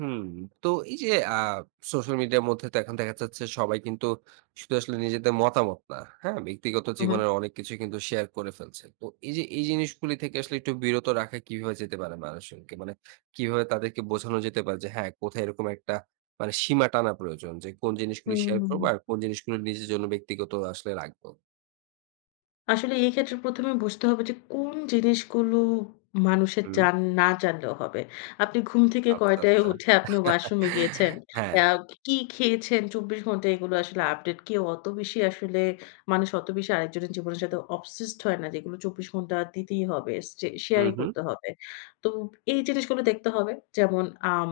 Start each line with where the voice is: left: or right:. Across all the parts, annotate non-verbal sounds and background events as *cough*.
right: হুম। তো এই যে আ সোশ্যাল মিডিয়ার মধ্যে তো এখন দেখা যাচ্ছে, সবাই কিন্তু শুধু আসলে নিজেদের মতামত না। হ্যাঁ, ব্যক্তিগত
left: হু, হু।
right: জীবনের অনেক কিছুই কিন্তু শেয়ার করে ফেলছে। তো এই যে, এই জিনিসগুলো থেকে আসলে একটু বিরত রাখা কিভাবে যেতে পারে মানুষকে মানে কিভাবে তাদেরকে বোঝানো যেতে পারে যে হ্যাঁ, কোথায় এরকম একটা মানে সীমা টানা প্রয়োজন যে, কোন
left: হু,
right: জিনিসগুলো
left: হু,
right: শেয়ার করবো
left: হুম।
right: আর কোন জিনিসগুলো নিজের জন্য ব্যক্তিগত আসলে রাখবো?
left: আসলে এই ক্ষেত্রে প্রথমে বুঝতে হবে যে, কোন জিনিসগুলো মানুষের
right: হু।
left: যান না জানলেও হবে। আপনি ঘুম থেকে
right: আচ্ছা,
left: কয়টায়
right: আচ্ছা।
left: উঠে আপনি
right: *chuckles*
left: ওয়াশরুমে গিয়েছেন।
right: হ্যাঁ।
left: আ কি খেয়েছেন ২৪ ঘণ্টায় এগুলো আসলে আপডেট কেউ অত বেশি আসলে মানুষ অত বেশি আরেকজনের জীবনের সাথে অবসেসড হয় না। যেগুলো ২৪ ঘণ্টা দিতেই হবে। চে
right: হু,
left: শেয়ার ই
right: হু।
left: করতে হবে। তো এই জিনিসগুলো দেখতে হবে। যেমন আম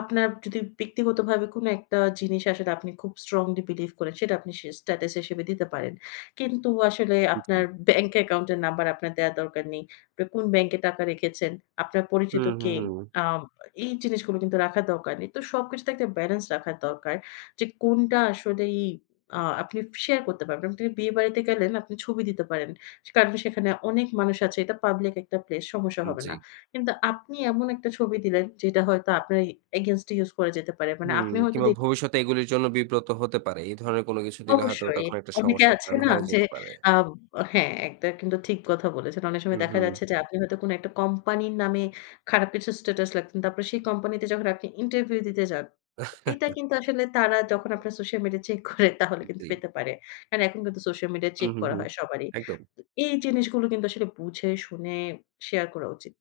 left: আপনার যদি ব্যক্তিগতভাবে কোন একটা জিনিস আসলে আপনি খুব স্ট্রংলি বিলিভ করেন। সেটা আপনি সে স্টেটাস হিসেবে দিতে পারেন। কিন্তু আসলে আপনার
right: জি।
left: ব্যাংক অ্যাকাউন্ট এর নাম্বার আপনার দেয়ার দরকার নেই। কোন ব্যাংকে টাকা রেখেছেন, আপনার পরিচিত
right: হুম, হুম,
left: কে,
right: হুম।
left: আ এই জিনিসগুলো কিন্তু রাখার দরকার নেই। তো সবকিছুতে একটা ব্যালেন্স রাখা দরকার। যে কোনটা আসলেই আ আপনি শেয়ার করতে পারবেন। তুমি বিয়েবাড়িতে গেলেন আপনি ছবি দিতে পারেন। কারণ সেখানে অনেক মানুষ আছে। এটা পাবলিক একটা প্লেস সমস্যা হবে না।
right: জি।
left: কিন্তু আপনি এমন একটা ছবি দিলেন যেটা হয়তো আপনার এ এগেইনস্ট এ ইউস করা যেতে পারে। মানে
right: হুম।
left: আপনি হয়তো
right: কিংবা
left: দেখ
right: ভবিষ্যতে এগুলির জন্য বিব্রত হতে পারে। এ ধরনের কোন কিছু দিলে হয়তো
left: অবশ্যই।
right: তখন একটা
left: অনেকে
right: সমস্যার
left: আছে
right: কারণ
left: না
right: হয়ে
left: যে
right: যেতে পারে।
left: আ হ্যাঁ একটা কিন্তু ঠিক কথা বলেছেন। অনেক
right: হু,
left: সময় দেখা
right: হুম।
left: যাচ্ছে যে, আপনি হয়তো কোনো একটা কোম্পানির নামে খারাপ কিছুর স্টেটাস লেখতেন। তারপর সেই কোম্পানি তে যখন আপনি ইন্টারভিউ দিতে যান, এটা কিন্তু আসলে তারা যখন
right: *chuckles* আ
left: আপনার সোশ্যাল মিডিয়া চেক করে, তাহলে কিন্তু
right: জি।
left: পেতে পারে। কারণ এখন কিন্তু সোশ্যাল মিডিয়া
right: হু,
left: চেক
right: হু,
left: করা
right: হু,
left: হয় সবারই।
right: একদম।
left: তো এই জিনিসগুলো কিন্তু আসলে বুঝে শুনে শেয়ার করা উচিত।